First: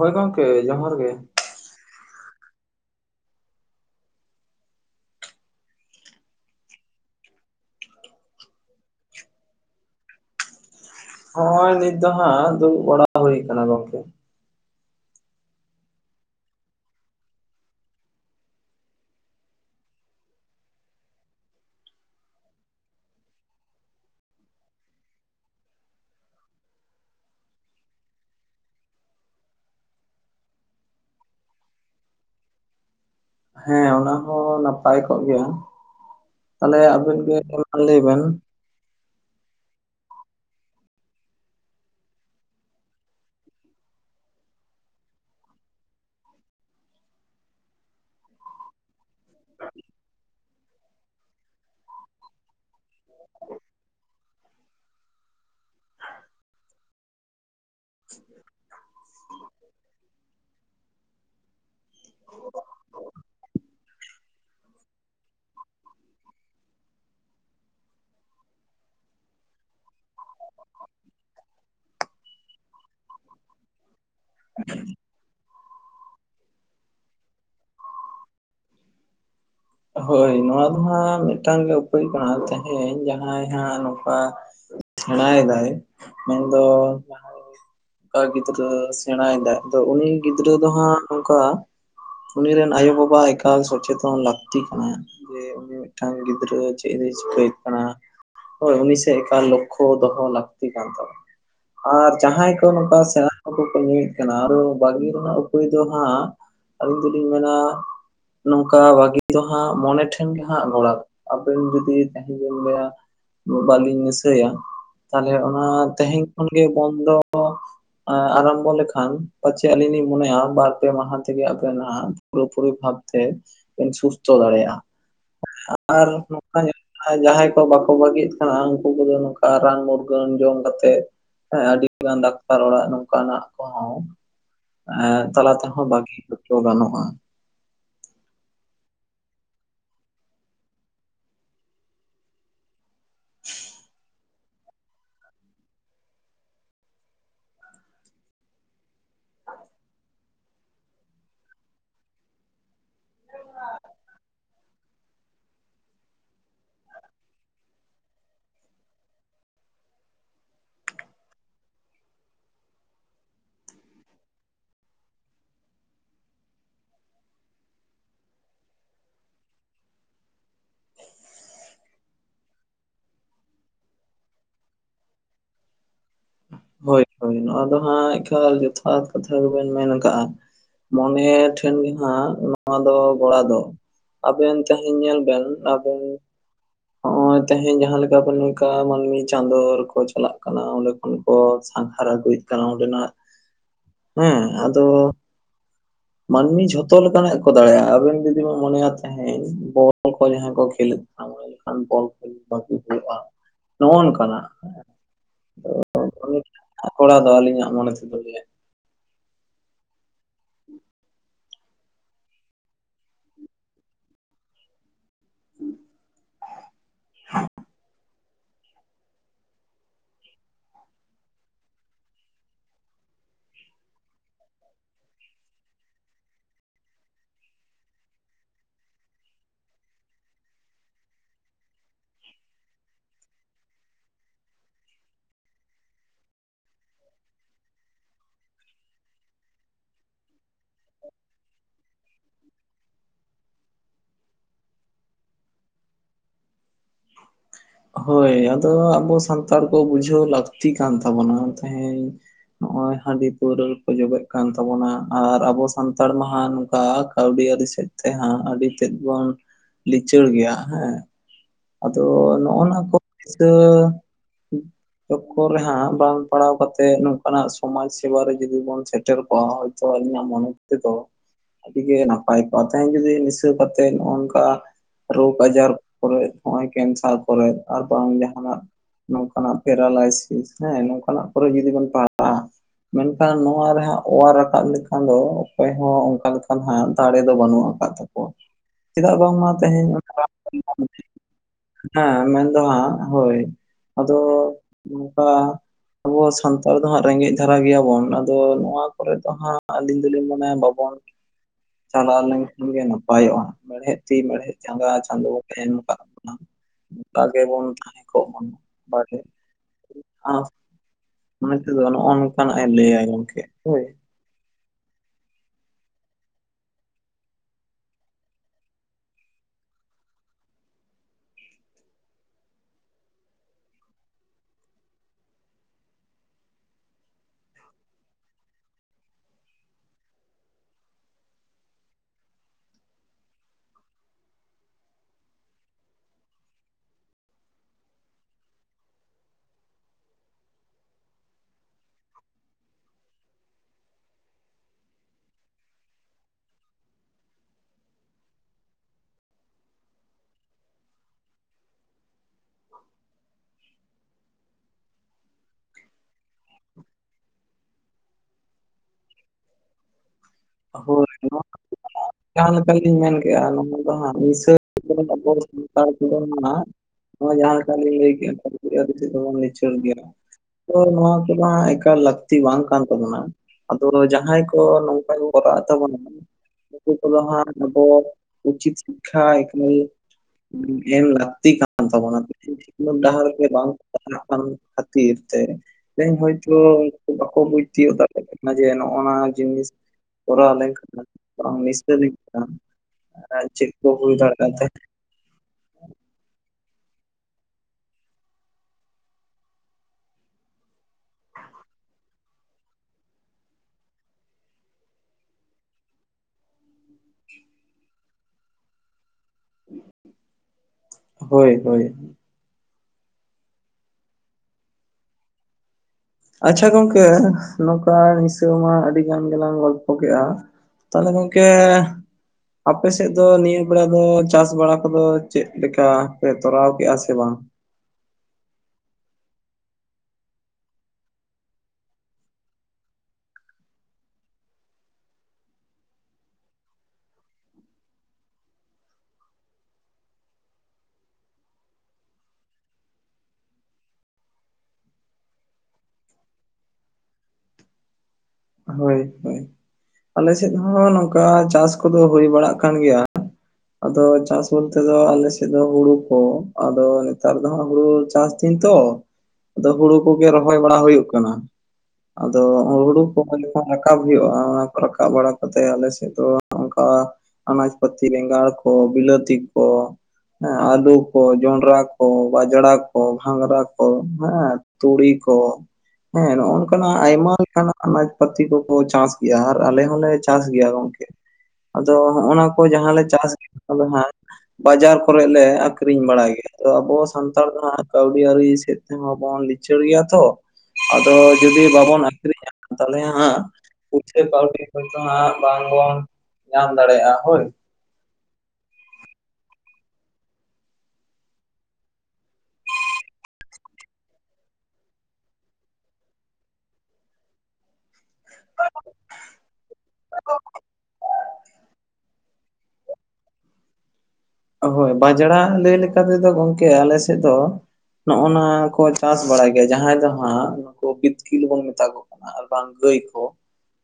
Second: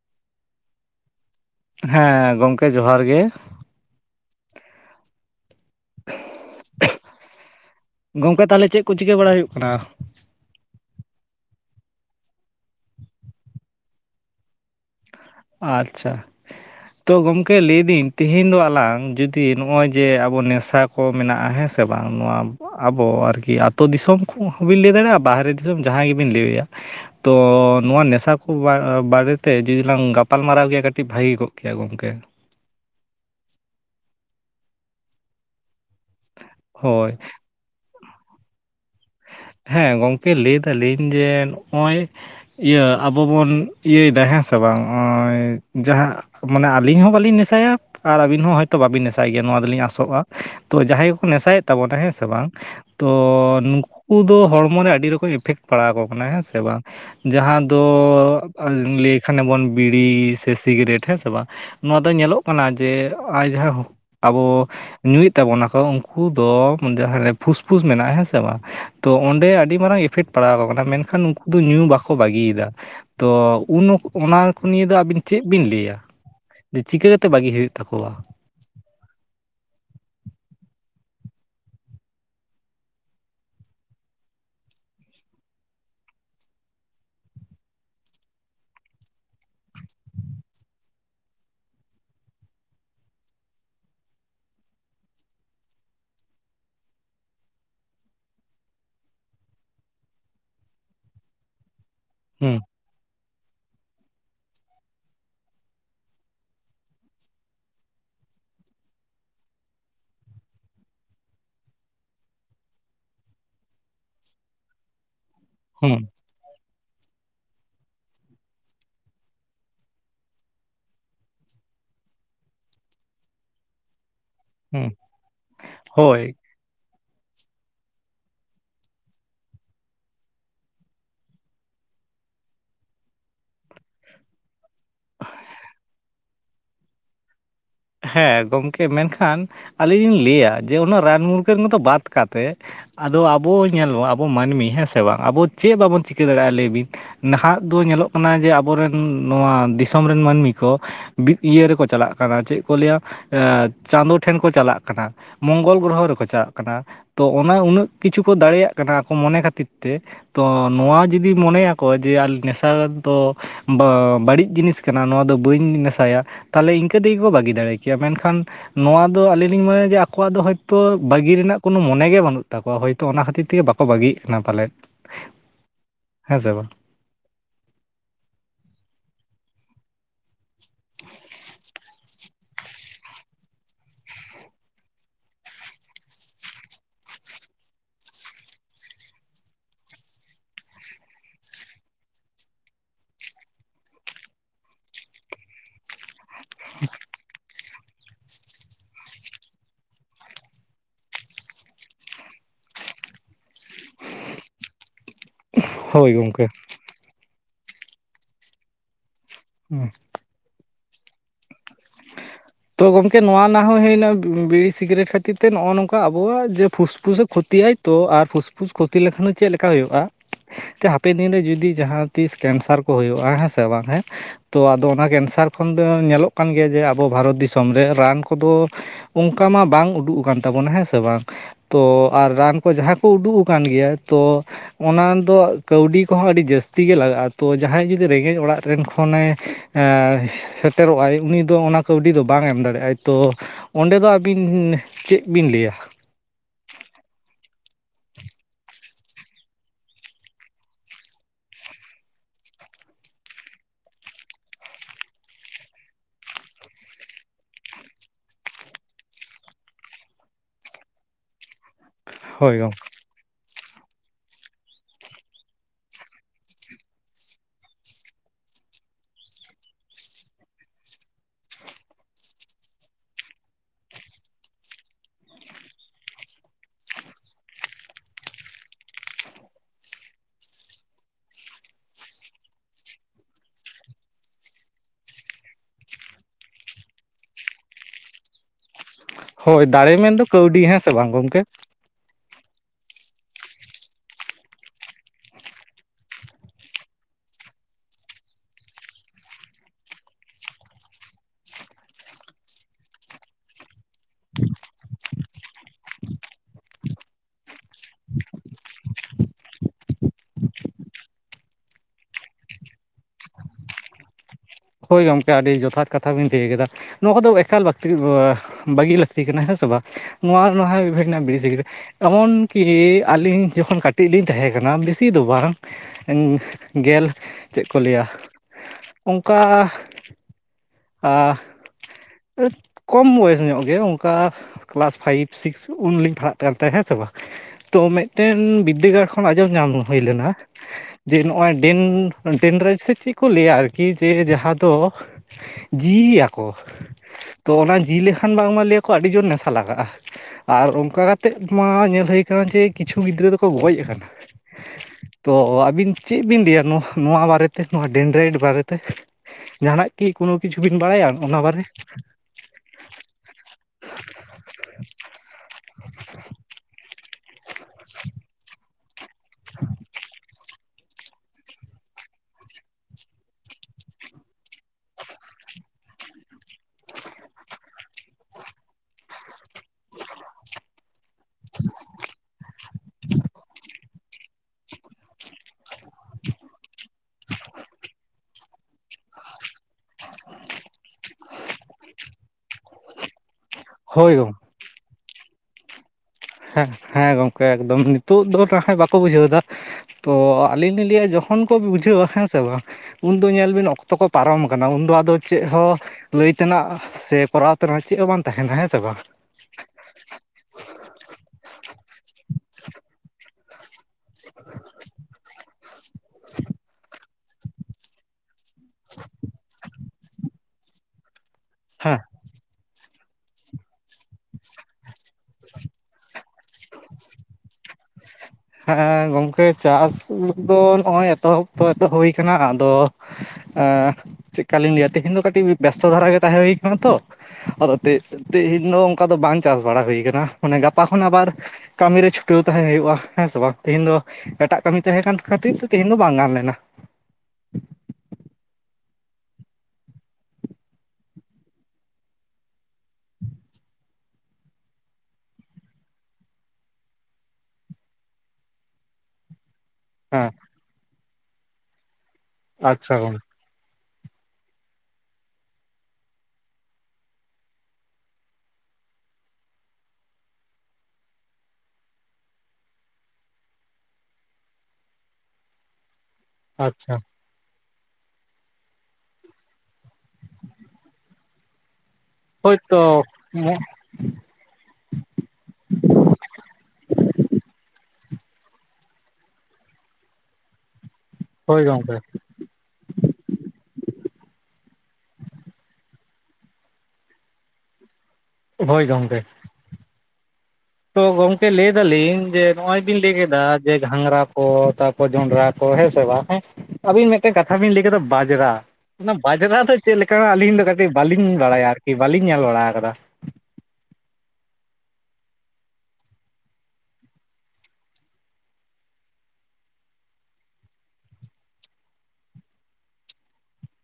ᱦᱳᱭ ᱜᱚᱝᱠᱮ, ᱡᱚᱦᱟᱨ ᱜᱮ᱾ ᱦᱮᱸ ᱜᱚᱝᱠᱮ ᱡᱚᱦᱟᱨ ᱜᱮ᱾ [inaudible] ᱜᱚᱝᱠᱮ ᱛᱟᱦᱚᱞᱮ ᱪᱮᱫ ᱠᱩ ᱪᱤᱠᱟᱹ ᱵᱟᱲᱟ ᱦᱩᱭᱩᱜ ᱠᱟᱱᱟ? ᱦᱚᱜ-ᱚᱭ ᱱᱤᱛ ᱫᱚ ᱦᱟᱸᱜ ᱫᱩᱲᱩᱵ ᱵᱟᱲᱟ ᱦᱩᱭ ᱠᱟᱱᱟ ᱜᱚᱝᱠᱮ᱾ ᱟᱪᱪᱷᱟ᱾ ᱛᱚ ᱜᱚᱝᱠᱮ ᱞᱟᱹᱭᱫᱟᱹᱧ ᱛᱤᱦᱤᱧ ᱫᱚ ᱟᱞᱟᱝ ᱡᱩᱫᱤ ᱱᱚᱜ-ᱚᱭ ᱡᱮ ᱟᱵᱚ ᱱᱮᱥᱟ ᱠᱚ ᱢᱮᱱᱟᱜᱼᱟ ᱦᱮᱸ ᱥᱮ ᱵᱟᱝ ᱱᱚᱣᱟ ᱟᱵᱚ ᱟᱨᱠᱤ ᱟᱹᱛᱳ ᱫᱤᱥᱚᱢ ᱠᱚᱜ-ᱦᱚᱸᱵᱤᱱ ᱞᱟᱹᱭ ᱫᱟᱲᱮᱭᱟᱜ-ᱟ ᱵᱟᱦᱨᱮ ᱫᱤᱥᱚᱢ ᱡᱟᱦᱟᱸᱭ ᱜᱮ ᱵᱤᱱ ᱞᱟᱹᱭ ᱟᱭᱟ᱾ ᱛᱚ ᱱᱚᱣᱟ ᱱᱮᱥᱟ ᱠᱩ ᱵᱟ ᱵᱟᱨᱮᱛᱮ ᱡᱩᱫᱤ ᱞᱟᱝ ᱜᱟᱯᱟᱞᱢᱟᱨᱟᱣ ᱠᱮᱭᱟ ᱠᱟᱹᱴᱤᱡ ᱵᱷᱟᱹᱜᱤ ᱠᱚᱜ ᱠᱮᱭᱟ ᱜᱚᱝᱠᱮ? ᱦᱮᱸ ᱚᱱᱟ ᱦᱚᱸ ᱱᱟᱯᱟᱭ ᱠᱚᱜ ᱜᱮᱭᱟ ᱛᱟᱦᱚᱞᱮ ᱦᱳᱭ ᱟᱵᱮᱱ ᱜᱮ [unintelligible] ᱞᱟᱹᱭ ᱵᱮᱱ᱾ ᱦᱮᱸ ᱜᱚᱝᱠᱮ ᱞᱟᱹᱭ ᱫᱟᱞᱤᱧ ᱡᱮ ᱱᱚᱜ-ᱚᱭ ᱤᱭᱟᱹ ᱟᱵᱚ ᱵᱚᱱ ᱤᱭᱟᱹᱭ ᱮᱫᱟ ᱦᱮᱸ ᱥᱮ ᱵᱟᱝ ᱱᱚᱜᱼᱚᱭ ᱡᱟᱦᱟᱸ ᱢᱟᱱᱮ ᱟᱹᱞᱤᱧ ᱦᱚᱸ ᱵᱟᱹᱞᱤᱧ ᱱᱮᱥᱟᱭᱟ ᱟᱨ ᱟᱹᱵᱤᱱ ᱦᱚᱸ ᱦᱚᱭᱛᱳ ᱵᱟᱹᱵᱤᱱ ᱱᱮᱥᱟᱭ ᱜᱮᱭᱟ ᱱᱚᱣᱟ ᱫᱚᱞᱤᱧ ᱟᱥᱚᱜ-ᱟ᱾ ᱛᱚ ᱡᱟᱦᱟᱸᱭ ᱠᱚᱠᱚ ᱱᱮᱥᱟᱭᱮᱫ ᱛᱟᱵᱚᱱᱟ ᱦᱮᱸ ᱥᱮ ᱵᱟᱝ ᱛᱚ ᱱᱩ ᱩᱱᱠᱩ ᱫᱚ ᱦᱚᱲᱢᱚᱨ ᱨᱮ ᱟᱹᱰᱤ ᱨᱚᱠᱚᱢ ᱤᱯᱷᱮᱠᱴ ᱯᱲᱟᱣ ᱟᱠᱚ ᱠᱟᱱᱟ ᱦᱮᱸ ᱥᱮ ᱵᱟᱝ ᱡᱟᱦᱟᱸ ᱫᱚ ᱞᱟᱹᱭᱠᱷᱟᱱ ᱵᱚᱱ ᱵᱤᱲᱤ ᱥᱮ ᱥᱤᱜᱨᱮᱴ ᱦᱮᱸ ᱥᱮ ᱵᱟᱝ ᱛᱚ ᱱᱚᱣᱟ ᱫᱚ ᱧᱮᱞᱚᱜ ᱠᱟᱱᱟ ᱡᱮ [unintelligible] ᱟᱵᱚ ᱧᱩᱭᱮᱫ ᱛᱟᱵᱚᱱᱟᱠᱚ ᱩᱱᱠᱩ ᱫᱚ ᱡᱟᱦᱟᱸᱨᱮ ᱯᱷᱩᱥᱯᱷᱩᱥ ᱢᱮᱱᱟᱜ-ᱟ ᱦᱮᱸ ᱥᱮ ᱵᱟᱝ? ᱛᱚ ᱚᱸᱰᱮ ᱟᱹᱰᱤ ᱢᱟᱨᱟᱝ ᱮᱯᱷᱮᱠᱴ ᱯᱟᱲᱟᱣ ᱟᱠᱚ ᱠᱟᱱᱟ, ᱢᱮᱱᱠᱷᱟᱱ ᱩᱱᱠᱩ ᱫᱚ ᱧᱩ ᱵᱟᱠᱚ ᱵᱟᱹᱜᱤᱭᱮᱫᱟ᱾ ᱛᱚ ᱩᱱ ᱚᱠ ᱚᱱᱟ ᱠᱩ ᱱᱤᱭᱟᱹ ᱫᱚ ᱟᱵᱤᱱ ᱪᱮᱫ ᱵᱤᱱ ᱞᱟᱹᱭᱟ‌ ᱡᱮ ᱪᱤᱠᱟᱹ ᱠᱟᱛᱮ ᱵᱟᱹᱜᱤ ᱦᱩᱭᱩᱜ ᱛᱟᱠᱚᱣᱟ? ᱦᱳᱭ ᱱᱚᱣᱟ ᱢᱟ ᱢᱤᱫᱴᱟᱝ ᱜᱮ ᱩᱯᱟᱹᱭ ᱠᱟᱱᱟ ᱛᱮᱦᱮᱧ ᱡᱟᱦᱟᱸᱭ ᱦᱟᱸᱜ ᱱᱚᱝᱠᱟ ᱥᱮᱲᱟᱭ ᱮᱫᱟᱭ ᱢᱮᱱᱫᱚ [unintelligible] ᱜᱤᱫᱽᱨᱟᱹ ᱥᱮᱬᱟᱭ ᱮᱫᱟᱭ ᱟᱫᱚ ᱩᱱᱤ ᱜᱤᱫᱽᱨᱟᱹ ᱫᱚ ᱦᱟᱸᱜ ᱚᱱᱠᱟ ᱩᱱᱤ ᱨᱮᱱ ᱟᱭᱳ-ᱵᱟᱵᱟ ᱮᱠᱟᱞ ᱥᱚᱪᱮᱛᱚᱱ ᱞᱟᱹᱠᱛᱤ ᱠᱟᱱᱟᱮ ᱡᱮ ᱢᱤᱫᱴᱟᱝ ᱜᱤᱫᱽᱨᱟᱹ ᱪᱮᱫ ᱨᱮ ᱪᱤᱠᱟᱹᱭᱮᱫ ᱠᱟᱱᱟ᱾ ᱦᱳᱭ ᱩᱱᱤ ᱥᱮᱫ ᱮᱠᱟᱞ ᱞᱚᱠᱠᱷᱚ ᱫᱚᱦᱚ ᱞᱟᱹᱠᱛᱤ ᱠᱟᱱ ᱛᱟᱵᱚᱱᱟ ᱟᱨ ᱡᱟᱦᱟᱸᱭ ᱦᱩᱸ ᱠᱚ ᱱᱚᱝᱠᱟ ᱥᱮᱲᱟ ᱩᱱᱠᱩ ᱠᱚ ᱧᱩᱭᱮᱫ ᱠᱟᱱᱟ, ᱟᱨᱚ ᱵᱟᱹᱜᱤ ᱨᱮᱱᱟᱜ ᱩᱯᱟᱹᱭ ᱫᱚ ᱦᱟᱸᱜ ᱟᱹᱞᱤᱧ ᱫᱚᱞᱤᱧ ᱢᱮᱱᱟ ᱱᱚᱝᱠᱟ ᱵᱟᱹᱜᱤ ᱫᱚ ᱦᱟᱸᱜ ᱢᱚᱱᱮ ᱴᱷᱮᱱ ᱜᱮ ᱦᱟᱸᱜ ᱜᱚᱲᱟ ᱟᱵᱮᱱ ᱡᱩᱫᱤ ᱛᱮᱦᱤᱧ ᱵᱮᱱ ᱞᱟᱹᱭᱟ ᱵᱟᱝᱜᱤᱧ ᱱᱤᱥᱟᱹᱭᱟ ᱛᱟᱦᱞᱮ ᱚᱱᱟ ᱦᱩᱸ ᱛᱮᱦᱮᱧ ᱠᱷᱚᱱᱜᱮ ᱵᱚᱱᱫᱚ ᱟᱨᱟᱢᱵᱚ ᱞᱮᱠᱷᱟᱱ ᱯᱟᱪᱷᱮ ᱟᱹᱞᱤᱧ ᱞᱤᱧ ᱢᱚᱱᱮᱭᱟ ᱵᱟᱨ ᱯᱮ ᱢᱟᱦᱟ ᱛᱮᱜᱮ ᱟᱵᱮᱱ ᱦᱟᱸᱜ ᱯᱩᱨᱟᱹ ᱯᱩᱨᱟᱹ ᱵᱷᱟᱵᱽ ᱛᱮ [unintelligible] ᱥᱩᱥᱛᱷᱚ ᱦᱩᱸ ᱫᱟᱲᱮᱭᱟᱜ-ᱟ᱾ᱟᱨ ᱦᱳᱭ ᱛᱟᱦᱮᱞ ᱟᱨ ᱡᱟᱦᱟᱸᱭ ᱠᱚ ᱵᱟᱠᱚ ᱵᱟᱹᱜᱤᱮᱫ ᱠᱟᱱᱟ ᱩᱱᱠᱩ ᱠᱚᱫᱚ ᱱᱚᱝᱠᱟ ᱨᱟᱱ ᱢᱩᱨᱜᱟᱹᱱ ᱡᱚᱢ ᱠᱟᱛᱮᱫ ᱦᱮᱸ ᱟᱹᱰᱤ ᱜᱟᱱ ᱰᱟᱠᱛᱟᱨ ᱚᱲᱟᱜ ᱱᱚᱝᱠᱟᱱᱟᱜ ᱠᱚᱦᱚᱸ ᱦᱮᱸ ᱛᱟᱞᱟ ᱛᱮᱦᱚᱸ ᱵᱟᱹᱜᱤ ᱦᱚᱪᱚ ᱜᱟᱱᱚᱜᱼᱟ᱾ ᱦᱮᱸ ᱜᱚᱢᱠᱮ ᱢᱮᱱᱠᱷᱟᱱ ᱟᱹᱞᱤᱧ ᱞᱤᱧ ᱞᱟᱹᱭᱟ ᱡᱮ ᱚᱱᱟ ᱨᱟᱱ ᱢᱩᱨᱜᱟᱹᱱ ᱠᱚᱫᱚ ᱵᱟᱫ ᱠᱟᱛᱮᱜ ᱟᱫᱚ ᱟᱵᱚ ᱧᱮᱞᱚᱜ-ᱟ ᱟᱵᱚ ᱢᱟᱹᱱᱢᱤ ᱦᱮᱸ ᱥᱮ ᱵᱟᱝ ᱟᱵᱚ ᱪᱮᱫ ᱵᱟᱵᱚᱱ ᱪᱤᱠᱟᱹ ᱫᱟᱲᱮᱭᱟᱜ-ᱟ ᱞᱟᱹᱭ ᱵᱤᱱ? ᱱᱟᱦᱟᱜ ᱫᱚ ᱧᱮᱞᱚᱜ ᱠᱟᱱᱟ ᱡᱮ ᱟᱵᱚᱨᱮᱱ ᱱᱚᱣᱟ ᱫᱤᱥᱚᱢ ᱢᱟᱹᱱᱢᱤ ᱠᱚ ᱵᱤᱫ ᱤᱭᱟᱹ ᱨᱮᱠᱚ ᱪᱟᱞᱟᱜ ᱠᱟᱱᱟ‌ ᱪᱮᱫ ᱠᱚ ᱞᱟᱹᱭᱟ ᱪᱟᱸᱫᱳ ᱴᱷᱮᱱ ᱠᱚ ᱪᱟᱞᱟᱜ ᱠᱟᱱᱟ᱾ ᱢᱚᱝᱜᱚᱞ ᱜᱨᱚᱦᱚ ᱨᱮᱠᱚ ᱪᱟᱞᱟᱜ ᱠᱟᱱᱟ ᱛᱚ ᱚᱱᱟ ᱩᱱᱟᱹᱜ ᱠᱤᱪᱷᱩ ᱠᱚ ᱫᱟᱲᱮᱭᱟᱜ ᱠᱟᱱᱟ ᱟᱠᱚ ᱢᱚᱱᱮ ᱠᱷᱟᱹᱛᱤᱨ ᱛᱮ ᱛᱚ ᱱᱚᱣᱟ ᱡᱩᱫᱤ ᱢᱚᱱᱮᱭᱟᱠᱚ ᱡᱮ ᱟᱞᱮ ᱱᱮᱥᱟ ᱫᱚ ᱵᱟ ᱵᱟᱹᱲᱤᱡ ᱡᱤᱱᱤᱥ ᱠᱟᱱᱟ ᱱᱚᱣᱟ ᱫᱚ ᱵᱟᱹᱧ ᱱᱮᱥᱟᱭᱟ ᱛᱟᱦᱞᱮ ᱤᱱᱠᱟᱹ ᱛᱮᱜᱮ ᱠᱚ ᱵᱟᱹᱜᱤ ᱫᱟᱲᱮ ᱠᱮᱭᱟ ᱢᱮᱱᱠᱷᱟᱱ ᱱᱚᱣᱟ ᱫᱚ ᱟᱹᱞᱤᱧ ᱞᱤᱧ ᱢᱚᱱᱮᱭᱟ ᱡᱮ ᱟᱠᱚᱣᱟᱜ ᱫᱚ ᱦᱚᱭᱛᱚ ᱵᱟᱹᱜᱤ ᱨᱮᱱᱟᱜ ᱠᱳᱱᱳ ᱢᱚᱱᱮ ᱜᱮ ᱵᱟᱹᱱᱩᱜ ᱛᱟᱠᱚᱣᱟ ᱦᱚᱭ ᱛᱚ ᱚᱱᱟ ᱠᱷᱟᱹᱛᱤᱨ ᱛᱮᱜᱮ ᱵᱟᱠᱚ ᱵᱟᱹᱜᱤᱭᱮᱫ ᱠᱟᱱᱟ ᱯᱟᱞᱮᱫ‌ ᱦᱮᱸ ᱥᱮ ᱵᱟᱝ? ᱦᱳᱭ ᱦᱳᱭ ᱱᱚᱣᱟ ᱫᱚ ᱦᱟᱸᱜ ᱮᱠᱟᱞ ᱡᱚᱛᱷᱟᱛ ᱠᱟᱛᱷᱟ ᱜᱮᱵᱮᱱ ᱢᱮᱱ ᱠᱟᱜᱼᱟ ᱾ ᱢᱚᱱᱮ ᱴᱷᱮᱱ ᱜᱮᱦᱟᱸᱜ ᱱᱚᱣᱟ ᱫᱚ ᱜᱚᱲᱟ ᱫᱚ᱾ ᱟᱵᱮᱱ ᱪᱟᱦᱮᱧ ᱧᱮᱞ ᱵᱮᱱ ᱟᱵᱮᱱ ᱦᱚᱸᱜᱚᱭ ᱛᱮᱦᱮᱧ ᱡᱟᱸᱦᱟ ᱞᱮᱠᱟ ᱱᱤᱝᱠᱟ ᱢᱟᱹᱱᱢᱤ ᱪᱟᱸᱫᱳ ᱨᱮ ᱠᱚ ᱪᱟᱞᱟᱜ ᱠᱟᱱᱟ ᱚᱸᱰᱮ ᱠᱷᱚᱱ ᱠᱚ ᱥᱟᱺᱜᱷᱟᱨ ᱟᱹᱜᱩᱭᱫᱟ ᱚᱸᱰᱮᱱᱟᱜ ᱦᱮᱸ ᱟᱫᱚ ᱢᱟᱹᱱᱢᱤ ᱡᱷᱚᱛᱚ ᱞᱮᱠᱟᱱᱟᱜ ᱠᱚ ᱫᱟᱲᱮᱜᱼᱟ, ᱟᱵᱮᱱ ᱡᱩᱫᱤ ᱵᱤᱱ ᱢᱚᱱᱮᱭᱟ ᱛᱟᱸᱦᱮᱧ ᱵᱚᱞ ᱠᱚ ᱡᱟᱦᱟᱸ ᱠᱚ ᱠᱷᱮᱞᱚᱜ ᱢᱚᱱᱮ ᱞᱮᱠᱷᱟᱱ ᱵᱚᱞ ᱠᱷᱮᱞ ᱠᱚ ᱵᱟᱹᱜᱤ ᱦᱩᱭᱩᱜᱼᱟ, ᱱᱚᱸᱜᱚ ᱱᱚᱝᱠᱟᱱᱟᱜ ᱦᱳᱭ ᱜᱚᱢᱠᱮ [inaudible] ᱟᱠᱚ ᱚᱲᱟᱜ ᱫᱚ ᱟᱹᱞᱤᱧᱟᱜ ᱢᱚᱱᱮ ᱛᱮᱫᱚᱭ ᱞᱟᱹᱭᱟ ᱾ ᱦᱩᱸ ᱛᱚ ᱜᱚᱝᱠᱮ ᱱᱚᱣᱟ ᱱᱟᱜ ᱦᱚᱸ ᱦᱮᱭᱱᱟ ᱵᱤᱲᱤ, ᱥᱤᱠᱨᱮᱴ ᱠᱷᱟᱹᱛᱤᱨ ᱛᱤᱨ ᱛᱮ ᱱᱚᱜᱼᱚ ᱱᱚᱝᱠᱟ ᱟᱵᱚᱣᱟᱜ ᱡᱮ ᱯᱷᱩᱥ ᱯᱷᱩᱥ ᱮ ᱠᱷᱚᱛᱤᱼᱭᱟ ᱛᱚ ᱟᱨ ᱯᱷᱩᱥ ᱯᱷᱩᱥ ᱠᱷᱚᱛᱤ ᱞᱮᱠᱷᱟᱱ ᱫᱚ ᱪᱮᱫ ᱞᱮᱠᱟ ᱦᱳᱭᱳᱜᱼᱟ ᱾ ᱛᱮ ᱦᱟᱯᱮᱱ ᱫᱤᱱ ᱨᱮ ᱡᱩᱫᱤ ᱡᱟᱦᱟᱸ ᱛᱤᱥ ᱠᱮᱱᱥᱟᱨ ᱠᱚ ᱦᱩᱭᱩᱜᱼᱟ ᱦᱮᱸ ᱥᱮ ᱵᱟᱝ ᱦᱮᱸ? ᱛᱚ ᱟᱫᱚ ᱚᱱᱟ ᱠᱮᱱᱥᱟᱨ ᱠᱷᱚᱱ ᱫᱚ ᱧᱮᱞᱚᱜ ᱠᱟᱱ ᱜᱮᱭᱟ ᱡᱮ ᱡᱮ ᱟᱵᱚ ᱵᱷᱟᱨᱚᱛ ᱫᱤᱥᱚᱢ ᱨᱮ ᱨᱟᱱ ᱠᱚᱫᱚ ᱚᱱᱠᱟ ᱢᱟ ᱵᱟᱝ ᱩᱰᱩᱠ ᱠᱟᱱ ᱛᱟᱵᱚᱱᱟ ᱦᱮᱸ ᱥᱮ ᱵᱟᱝ? ᱛᱚ ᱟᱨ ᱨᱟᱱ ᱠᱚ ᱡᱟᱸᱦᱟ ᱠᱚ ᱩᱰᱩᱠ ᱟᱠᱟᱱ ᱜᱮᱭᱟ ᱛᱚ ᱚᱱᱟ ᱫᱚ ᱠᱟᱹᱣᱰᱤ ᱠᱚᱸᱦᱚ ᱟᱹᱰᱤ ᱡᱟᱹᱥᱛᱤ ᱜᱮ ᱞᱟᱜᱟᱜᱼᱟ, ᱛᱚ ᱡᱟᱦᱟᱸᱭ ᱡᱩᱫᱤ ᱨᱮᱸᱜᱮᱡ ᱚᱲᱟᱜ ᱨᱮᱱ ᱠᱷᱚᱱ ᱮ ᱮᱸ ᱥᱮᱴᱮᱨᱚᱜᱼᱟᱭ ᱩᱱᱤ ᱫᱚ ᱚᱱᱟ ᱠᱟᱹᱣᱰᱤ ᱫᱚ ᱵᱟᱝ ᱮᱢ ᱫᱟᱲᱮᱜᱼᱟᱭ ᱛᱚ ᱚᱸᱰᱮ ᱫᱚ ᱟᱹᱵᱤᱱ ᱪᱮᱫ ᱵᱤᱱ ᱞᱟᱹᱭᱟ? [inaudible] ᱦᱳᱭ ᱟᱫᱚ ᱟᱵᱚ ᱥᱟᱱᱛᱟᱲ ᱠᱚ ᱵᱩᱡᱷᱟᱹᱣ ᱞᱟᱹᱠᱛᱤ ᱠᱟᱱ ᱛᱟᱵᱚᱱᱟ ᱛᱮᱸᱦᱤᱧ ᱾ ᱱᱚᱸᱜᱼᱚᱭ ᱦᱟᱺᱰᱤ ᱯᱟᱹᱣᱨᱟᱹ ᱨᱮᱠᱚ ᱡᱚᱵᱮᱜ ᱠᱟᱱ ᱛᱟᱵᱚᱱᱟ ᱟᱨ ᱟᱵᱚ ᱥᱟᱱᱛᱟᱲ ᱢᱟᱦᱟ ᱱᱚᱝᱠᱟ ᱠᱟᱹᱣᱰᱤ ᱟᱹᱨᱤ ᱥᱮᱫ ᱛᱮ ᱦᱟᱸᱜ ᱟᱹᱰᱤ ᱛᱮᱫ ᱵᱚᱱ ᱞᱤᱪᱟᱹᱲ ᱜᱮᱭᱟ ᱦᱮᱸ ᱾ ᱟᱫᱚ ᱦᱳᱭ ᱱᱚᱜᱼᱚ ᱱᱟ ᱜᱚᱝᱠᱮ ᱠᱚ ᱫᱤᱥᱟᱹ ᱪᱚᱠᱠᱚᱨ ᱨᱮ ᱦᱟᱸᱜ ᱵᱟᱝ ᱯᱟᱲᱟᱣ ᱠᱟᱛᱮᱫ ᱱᱚᱝᱠᱟᱱᱟᱜ ᱥᱚᱢᱟᱡᱽ ᱥᱮᱵᱟ ᱨᱮ ᱡᱩᱫᱤ ᱵᱚᱱ ᱥᱮᱴᱮᱨ ᱠᱚᱜᱼᱟ ᱾ ᱛᱚ ᱟᱹᱞᱤᱧᱟᱜ ᱢᱚᱱᱮ ᱛᱮᱫᱚ ᱛᱤᱜᱮ ᱱᱟᱯᱟᱭ ᱠᱚᱜᱼᱟ ᱛᱮᱸᱦᱮᱧ ᱡᱩᱫᱤ ᱢᱤᱥᱟᱹ ᱠᱟᱛᱮ ᱱᱚᱸᱜᱚ ᱱᱚᱝᱠᱟ ᱼᱼ ᱨᱳᱜᱽ ᱟᱡᱟᱨ ᱠᱚᱨᱮᱫ ᱦᱚᱜᱼᱚᱭ ᱠᱮᱱᱥᱟᱨ ᱠᱚᱨᱮᱫ ᱟᱨ ᱵᱟᱝ ᱡᱟᱸᱦᱟᱱᱟᱜ ᱱᱚᱝᱠᱟᱱᱟᱜ ᱯᱮᱨᱟᱞᱟᱭᱥᱤᱥ ᱦᱮᱸ ᱱᱚᱝᱠᱟᱱᱟᱜ ᱠᱚᱨᱮ ᱡᱩᱫᱤ ᱵᱚᱱ ᱯᱟᱲᱦᱟᱜᱼᱟ ᱾ ᱢᱮᱱᱠᱷᱟᱱ ᱱᱚᱣᱟ ᱨᱮ ᱦᱟᱸᱜ ᱚᱣᱟᱨ ᱨᱟᱠᱟᱵ ᱞᱮᱠᱷᱟᱱ ᱫᱚ ᱚᱠᱚᱭ ᱦᱚᱸ ᱚᱱᱠᱟ ᱞᱮᱠᱟ ᱦᱟᱸᱜ ᱫᱟᱲᱮ ᱫᱚ ᱵᱟᱹᱱᱩᱜ ᱟᱠᱟᱫ-ᱟ ᱦᱳᱭ ᱫᱟᱲᱮ ᱢᱮᱱᱫᱚ ᱠᱟᱹᱣᱰᱤ ᱦᱮᱸ ᱥᱮ ᱵᱟᱝ ᱜᱚᱝᱠᱮ? ᱦᱮᱸ ᱢᱮᱱ ᱫᱚ ᱦᱟᱸᱜ ᱦᱳᱭ ᱟᱫᱚ ᱱᱚᱝᱠᱟ ᱟᱵᱚ ᱥᱟᱱᱛᱟᱲ ᱫᱚ ᱦᱟᱸᱜ ᱨᱮᱸᱜᱮᱡ ᱫᱷᱟᱨᱟ ᱜᱮᱭᱟᱵᱚᱱ ᱟᱫᱚ ᱱᱚᱣᱟ ᱠᱚᱨᱮ ᱫᱚ ᱦᱟᱸᱜ ᱟᱹᱞᱤᱧ ᱫᱚᱞᱤᱧ ᱢᱚᱱᱮᱭᱟ ᱵᱟᱵᱚᱱ [inaudible] ᱪᱟᱞᱟᱣ ᱞᱮᱱᱠᱷᱟᱱ ᱜᱮ ᱱᱟᱯᱟᱭᱚᱜᱼᱟ, ᱢᱮᱲᱦᱮᱫ ᱛᱤ ᱢᱮᱲᱦᱮᱫ ᱡᱟᱸᱜᱟ ᱪᱟᱸᱫᱳ ᱵᱚᱸᱜᱟ ᱮᱢ ᱠᱟᱜ ᱢᱟ ᱚᱝᱠᱟ ᱜᱮᱵᱚᱱ ᱛᱟᱸᱦᱮ ᱠᱚᱜ ᱢᱟ ᱵᱟᱨᱮ ᱾ ᱟᱥ ᱢᱟᱭ ᱛᱮᱫᱚ ᱱᱚᱜᱼᱚ ᱱᱚᱝᱠᱟᱱᱟᱜᱼ ᱮ ᱞᱟᱹᱭᱟ ᱜᱚᱝᱠᱮ ᱦᱳᱭ ᱾ ᱦᱳᱭ ᱜᱚᱝᱠᱮ ᱟᱹᱰᱤ ᱡᱚᱛᱷᱟᱛ ᱠᱟᱛᱷᱟ ᱵᱤᱱ ᱞᱟᱹᱭ ᱠᱮᱫᱟ ᱾ ᱱᱚᱣᱟ ᱫᱚ ᱮᱠᱟᱞ ᱞᱟᱠᱛᱤ ᱵᱟᱠᱛᱤ ᱵᱟᱹᱜᱤ ᱞᱟᱹᱠᱛᱤ ᱠᱟᱱᱟ ᱦᱮᱸ ᱥᱮ ᱵᱟᱝ ᱱᱚᱣᱟ ᱵᱷᱤᱠᱱᱟ ᱵᱤᱨᱤ ᱥᱮᱠᱨᱮᱴ ᱾ ᱮᱢᱚᱱ ᱠᱤ ᱟᱹᱞᱤᱧ ᱡᱚᱠᱷᱚᱱ ᱠᱟᱹᱴᱤᱡ ᱞᱤᱧ ᱛᱟᱸᱦᱮ ᱠᱟᱱᱟ ᱵᱮᱥᱤ ᱫᱚ ᱵᱟᱝ ᱾ ᱜᱮᱞ ᱪᱮᱫ ᱠᱚ ᱞᱟᱹᱭ-ᱟ ᱠᱟ ᱟᱻ ᱠᱚᱢ ᱵᱚᱭᱮᱥ ᱧᱚᱜ ᱜᱮ ᱝᱠᱟ ᱠᱞᱟᱥ ᱯᱷᱟᱭᱤᱵᱽ ᱥᱤᱠᱥ ᱩᱱ ᱞᱤᱧ ᱯᱟᱲᱦᱟᱜ ᱠᱟᱱ ᱛᱟᱸᱦᱮᱡ ᱦᱮᱸ ᱥᱮ ᱛᱚ ᱢᱤᱫᱴᱮᱱ ᱵᱤᱫᱽᱫᱟᱹᱜᱟᱲ ᱠᱷᱚᱱ ᱟᱸᱡᱚᱢ ᱧᱟᱢ ᱦᱩᱭ ᱞᱮᱱᱟ ᱾ ᱡᱮ ᱱᱚᱜᱼᱚᱭ ᱰᱮᱱ ᱰᱮᱱ ᱥᱮ ᱪᱮᱫ ᱠᱚ ᱞᱟᱹᱭ-ᱟ ᱟᱨᱠᱤ ᱡᱮ ᱡᱟᱦᱟᱸ ᱫᱚ ᱡᱤ ᱟᱠᱚ ᱾ ᱛᱚ ᱚᱱᱟ ᱡᱤ ᱞᱮᱠᱷᱟᱱ ᱵᱟᱝᱢᱟ ᱞᱟᱹᱭ ᱟᱠᱚ ᱟᱹᱰᱤ ᱡᱳᱨ ᱱᱮᱥᱟ ᱞᱟᱜᱟᱜᱼᱟ᱾ ᱟᱨ ᱚᱱᱠᱟ ᱠᱟᱛᱮᱫ ᱢᱟ ᱧᱮᱞ ᱦᱩᱭ ᱠᱟᱱᱟ ᱡᱮ ᱠᱤᱪᱷᱩ ᱜᱤᱫᱽᱨᱟᱹ ᱫᱚᱠᱚ ᱜᱚᱡ ᱟᱠᱟᱱᱟ ᱾ ᱛᱚ ᱟᱵᱤᱱ ᱪᱮᱫ ᱵᱤᱱ ᱞᱟᱹᱭᱟ ᱱᱚᱣᱟ, ᱱᱚᱣᱟ ᱵᱟᱨᱮᱛᱮ ᱱᱚᱣᱟ ᱰᱮᱱᱰᱨᱟᱭᱮᱰ ᱵᱟᱨᱮᱛᱮ? ᱡᱟᱦᱟᱱᱟᱜ ᱠᱤ ᱠᱳᱱᱳ ᱠᱤᱪᱷᱩ ᱵᱤᱱ ᱵᱟᱲᱟᱭᱟ ᱦᱳᱭ ᱚᱱᱟ ᱱᱚᱣᱟ ᱵᱟᱨᱮ? ᱡᱟᱦᱟᱸ ᱞᱮᱠᱟᱞᱤᱧ ᱢᱮᱱ ᱠᱮᱜᱼᱟ ᱱᱚᱣᱟ ᱫᱚ ᱦᱟᱸᱜ ᱱᱤᱥᱟᱹ ᱡᱮᱢᱚᱱ ᱟᱵᱚ ᱥᱟᱱᱛᱟᱲ ᱠᱚᱫᱚ ᱦᱟᱸᱜ ᱾ ᱱᱚᱣᱟ ᱡᱟᱦᱟᱸ ᱞᱮᱠᱟ ᱞᱤᱧ ᱞᱟᱹᱭ ᱠᱮᱜᱼᱟ, ᱛᱟᱨᱯᱚᱨᱮ ᱟᱰᱤ ᱡᱩᱨ ᱵᱚᱱ ᱞᱤᱪᱟᱹᱲ ᱜᱮᱭᱟ ᱾ ᱦᱚᱭ ᱱᱚᱣᱟ ᱠᱚᱢᱟ ᱮᱠᱟᱞ ᱞᱟᱹᱠᱛᱤ ᱵᱟᱝ ᱠᱟᱱ ᱛᱟᱵᱚᱱᱟ, ᱟᱫᱚ ᱡᱟᱦᱟᱸᱭ ᱠᱚ ᱱᱚᱝᱠᱟ ᱡᱮ ᱠᱚᱨᱟᱣ ᱛᱟᱵᱚᱱᱟ ᱛᱚ ᱱᱩᱠᱩ ᱠᱚᱫᱚ ᱩᱪᱤᱛ ᱥᱤᱠᱷᱟ ᱮᱢ ᱞᱟᱹᱠᱛᱤ ᱠᱟᱱ ᱛᱟᱵᱚᱱᱟ ᱥᱮ ᱥᱤᱠᱷᱟᱹᱱᱟᱹᱛ ᱰᱟᱦᱟᱨ ᱜᱮ ᱵᱟᱝ [unintelligible] ᱠᱟᱱ ᱠᱷᱟᱹᱛᱤᱨ ᱛᱮ ᱛᱮᱦᱮᱧ ᱦᱚᱭᱛᱳ ᱩᱱᱠᱩ ᱵᱟᱠᱚ ᱵᱩᱡᱽ ᱛᱤᱭᱳᱜ ᱫᱟᱲᱮ ᱚᱱᱟ ᱡᱮ ᱱᱚᱜᱼᱚ ᱱᱚᱣᱟ ᱡᱤᱱᱤᱥ ᱠᱚᱨᱟᱣ ᱞᱮᱱᱠᱷᱟᱱ ᱱᱤᱥᱟᱹ ᱞᱮᱱ ᱠᱦᱟᱱ ᱪᱮᱫ ᱠᱚ ᱦᱳᱭ ᱦᱩᱭ ᱜᱚᱢᱠᱮ ᱫᱟᱲᱮᱭᱟᱜ ᱦᱮᱸ ᱦᱮᱸ ᱜᱚᱢᱠᱮ ᱮᱠᱫᱚᱢ ᱱᱤᱛᱚ ᱫᱚ ᱛᱟᱦᱚᱞᱮ ᱵᱟᱠᱚ ᱵᱩᱡᱷᱟᱹᱣ ᱮᱫᱟ᱾ ᱛᱚ ᱟᱹᱞᱤᱧ ᱞᱤᱧ ᱞᱟᱹᱭᱟ ᱡᱚᱠᱷᱚᱱ ᱠᱚ ᱵᱩᱡᱷᱟᱹᱣᱟ ᱦᱮᱸ ᱥᱮ ᱵᱟᱝ᱾ ᱩᱱᱫᱚ ᱧᱮᱞ ᱵᱤᱱ ᱚᱠᱛᱚ ᱠᱚ ᱯᱟᱨᱚᱢ ᱠᱟᱱᱟ ᱩᱱᱫᱚ ᱟᱫᱚ ᱪᱮᱫ ᱦᱚᱸ ᱞᱟᱹᱭ ᱛᱮᱱᱟᱜ ᱥᱮ ᱠᱚᱨᱟᱣ ᱛᱮᱱᱟᱜ ᱪᱮᱫ ᱦᱚᱸ ᱵᱟᱝ ᱛᱟᱦᱮᱱᱟ ᱦᱮᱸ ᱥᱮ ᱵᱟᱝ ᱾ ᱦᱳᱭ ᱦᱳᱭ᱾ [unintelligible] ᱟᱪᱪᱷᱟ ᱜᱚᱢᱠᱮ ᱱᱚᱝᱠᱟ ᱱᱤᱥᱟᱹ ᱢᱟ ᱟᱹᱰᱤ ᱜᱟᱱ ᱜᱮᱞᱟᱝ ᱜᱚᱞᱯᱷᱚ ᱠᱮᱫᱮᱜᱼᱟ ᱾ ᱛᱟᱦᱚᱞᱮ ᱜᱚᱢᱠᱮ ᱦᱮᱸ ᱟᱯᱮ ᱥᱮᱫ ᱫᱚ ᱱᱤᱭᱟᱹ ᱵᱮᱲᱟ ᱫᱚ ᱪᱟᱥ ᱵᱟᱲᱟ ᱠᱚᱫᱚ ᱪᱮᱫ ᱞᱮᱠᱟ? ᱯᱮ ᱛᱚᱨᱟᱣ ᱠᱮᱜᱼᱟ ᱥᱮ ᱵᱟᱝ? [unintelligible] ᱦᱮᱸ ᱜᱚᱢᱠᱮ ᱪᱟᱥ ᱫᱚ ᱱᱚᱜᱼᱚᱭ ᱮᱛᱚᱦᱚᱵ ᱫᱚ ᱮᱛᱚᱦᱚᱵ ᱦᱩᱭ ᱟᱠᱟᱱᱟ, ᱟᱫᱚ ᱮᱸ ᱪᱮᱫ ᱠᱟᱞᱤᱧ ᱞᱟᱹᱭᱟ ᱛᱮᱦᱮᱧ ᱫᱚ ᱠᱟᱹᱴᱤᱡ ᱵᱮᱥᱛᱚ ᱫᱷᱟᱨᱟ ᱜᱮ ᱛᱟᱦᱮᱸ ᱦᱩᱭ ᱠᱟᱱᱟ ᱛᱚ ᱾ ᱟᱫᱚ ᱛᱮᱦᱮᱧ ᱫᱚ ᱚᱱᱠᱟ ᱫᱚ ᱵᱟᱝ ᱪᱟᱥ ᱵᱟᱲᱟ ᱦᱩᱭ ᱟᱠᱟᱱᱟ ᱢᱟᱱᱮ ᱜᱟᱯᱟ ᱠᱷᱚᱱ ᱟᱵᱟᱨ ᱠᱟᱹᱢᱤᱨᱮ ᱪᱷᱩᱴᱟᱹᱣ ᱛᱟᱦᱮ ᱦᱩᱭᱩᱜᱼᱟ ᱦᱮᱸ ᱥᱮ ᱵᱟᱝ ᱛᱮᱤᱦᱤᱧ ᱫᱚ ᱮᱴᱟᱜ ᱠᱟᱹᱢᱤ ᱛᱟᱦᱮᱸ ᱠᱟᱱ ᱠᱷᱟᱹᱛᱤᱨ ᱛᱮᱦᱮᱧ ᱫᱚ ᱵᱟᱝ ᱜᱟᱱ ᱞᱮᱱᱟ ᱾ ᱦᱳᱭ ᱦᱳᱭ ᱟᱞᱮ ᱥᱮᱫ ᱦᱚᱸ ᱱᱚᱝᱠᱟ ᱪᱟᱥ ᱠᱚᱫᱚ ᱦᱩᱭ ᱵᱟᱲᱟᱜ ᱠᱟᱱ ᱜᱮᱭᱟ ᱾ ᱟᱫᱚ ᱪᱟᱥ ᱵᱚᱞᱛᱮ ᱫᱚ ᱟᱞᱮ ᱥᱮᱫ ᱫᱚ ᱦᱩᱲᱩ ᱠᱚ ᱟᱫᱚ ᱱᱮᱛᱟᱨ ᱫᱚ ᱦᱟᱸᱜ ᱦᱩᱲᱩ ᱪᱟᱥ ᱫᱤᱱ ᱛᱚ ᱾ [unintelligible] ᱟᱫᱚ ᱦᱩᱲᱩ ᱠᱚᱜᱮ ᱦᱮᱸ ᱨᱚᱦᱚᱭ ᱵᱟᱲᱟ ᱦᱩᱭᱩᱜ ᱠᱟᱱᱟ ᱟᱫᱚ ᱟᱪᱪᱷᱟ ᱦᱩᱲᱩ ᱜᱚᱝᱠᱮ ᱠᱚᱦᱚᱸ ᱞᱮ ᱦᱚᱸ ᱨᱟᱠᱟᱵ ᱦᱩᱭᱩᱜᱼᱟ, ᱚᱱᱟ ᱠᱚ ᱨᱟᱠᱟᱵ ᱵᱟᱲᱟ ᱠᱟᱛᱮ ᱟᱞᱮ ᱥᱮᱫ ᱫᱚ ᱚᱱᱠᱟ ᱟᱱᱟᱡᱽ ᱯᱟᱹᱛᱤ ᱵᱮᱸᱜᱟᱲ ᱠᱚ ᱵᱤᱞᱟᱹᱛᱤ ᱠᱚ ᱦᱮᱸ ᱟᱞᱩ ᱠᱚ ᱡᱚᱱᱰᱨᱟ ᱠᱚ ᱵᱟᱡᱽᱲᱟ ᱠᱚ ᱜᱷᱟᱜᱽᱨᱟ ᱠᱚ ᱦᱮᱸ ᱛᱩᱲᱤ ᱠᱚ ᱦᱮᱸ ᱱᱚᱝᱠᱟ ᱟᱪᱪᱷᱟ ᱱᱟᱜ ᱟᱭᱢᱟ ᱞᱮᱠᱟ ᱱᱟᱜ ᱟᱱᱟᱡ ᱯᱟᱹᱛᱤ ᱠᱚᱠᱚ ᱪᱟᱥ ᱜᱮᱭᱟ, ᱟᱨ ᱟᱞᱮ ᱦᱚᱸᱞᱮ ᱪᱟᱥ ᱜᱮᱭᱟ ᱜᱚᱝᱠᱮ ᱾ ᱟᱫᱚ ᱦᱚᱸᱜ ᱚᱱᱟ ᱠᱚ ᱦᱳᱭᱛᱚ ᱡᱟᱦᱟᱸ ᱞᱮ ᱪᱟᱥ ᱫᱚ ᱦᱟᱸᱜ ᱵᱟᱡᱟᱨ ᱠᱚᱨᱮ ᱞᱮ ᱟᱠᱷᱨᱤᱧ ᱵᱟᱲᱟᱭ ᱜᱮᱭᱟ ᱾ ᱟᱵᱚ ᱥᱟᱱᱛᱟᱲ ᱫᱚ ᱦᱟᱸᱜ ᱠᱟᱹᱣᱰᱤ ᱟᱹᱨᱤ ᱥᱮᱫ ᱛᱮᱦᱚᱸ ᱵᱚᱱ ᱞᱤᱪᱟᱹᱲ ᱜᱮᱭᱟ ᱛᱚ, ᱟᱫᱚ ᱦᱳᱭ ᱡᱩᱫᱤ ᱜᱚᱝᱠᱮ ᱵᱟᱵᱚᱱ ᱟᱹᱷᱨᱤᱧᱟ ᱛᱟᱦᱚᱞᱮ ᱦᱟᱸᱜ ᱯᱩᱭᱥᱟᱹ ᱠᱟᱹᱣᱰᱤ ᱠᱚᱫᱚ ᱦᱟᱸᱜ ᱵᱟᱝ ᱵᱚᱱ ᱧᱟᱢ ᱫᱟᱲᱮᱭᱟᱜᱼᱟ ᱦᱳᱭ ᱾ ᱦᱚᱭ ᱜᱚᱢᱠᱮ ᱾ ᱛᱚ ᱜᱚᱝᱠᱮ ᱞᱟᱹᱭ ᱫᱟᱞᱤᱧ ᱡᱮ ᱱᱚᱜᱚᱭ ᱵᱤᱱ ᱞᱟᱹᱭ ᱠᱮᱫᱟ ᱡᱮ ᱜᱷᱟᱝᱨᱟ ᱠᱚ ᱛᱟ ᱯᱚᱨ ᱡᱚᱱᱰᱨᱟ ᱠᱚ ᱦᱮᱸ ᱥᱮ ᱵᱟᱝ ᱦᱮᱸ ᱟᱵᱤᱱ ᱢᱤᱫᱴᱮᱱ ᱠᱟᱛᱷᱟ ᱵᱤᱱ ᱞᱟᱹᱭ ᱠᱮᱫᱟ ᱵᱟᱡᱽᱨᱟ ᱚᱱᱟ ᱵᱟᱡᱽᱨᱟ ᱫᱚ ᱪᱮᱫ ᱞᱮᱠᱟᱱᱟ ᱟᱹᱞᱤᱧ ᱫᱚ ᱠᱟᱹᱴᱤᱡ ᱵᱟᱞᱤᱧ ᱵᱟᱲᱟᱭᱟ ᱟᱨᱠᱤ ᱵᱟᱞᱤᱧ ᱧᱮᱞ ᱵᱟᱲᱟ ᱟᱠᱟᱫᱟ? ᱦᱳᱭ ᱵᱟᱡᱽᱲᱟ ᱞᱟᱹᱭ ᱞᱮᱠᱟ ᱛᱮᱫᱚ ᱜᱚᱝᱠᱮ ᱟᱞᱮ ᱥᱮᱫ ᱫᱚ ᱱᱚᱜᱼᱚ ᱱᱟ ᱠᱚ ᱪᱟᱥ ᱵᱟᱲᱟᱭ ᱜᱮᱭᱟ ᱡᱟᱦᱟᱸᱭ ᱫᱚ ᱦᱟᱸᱜ ᱱᱩᱠᱩ ᱵᱤᱛᱠᱤᱞ ᱵᱚᱱ ᱢᱮᱛᱟ ᱠᱚ ᱠᱟᱱᱟ ᱾ ᱟᱨ ᱵᱟᱝ ᱜᱟᱹᱭ ᱠᱚ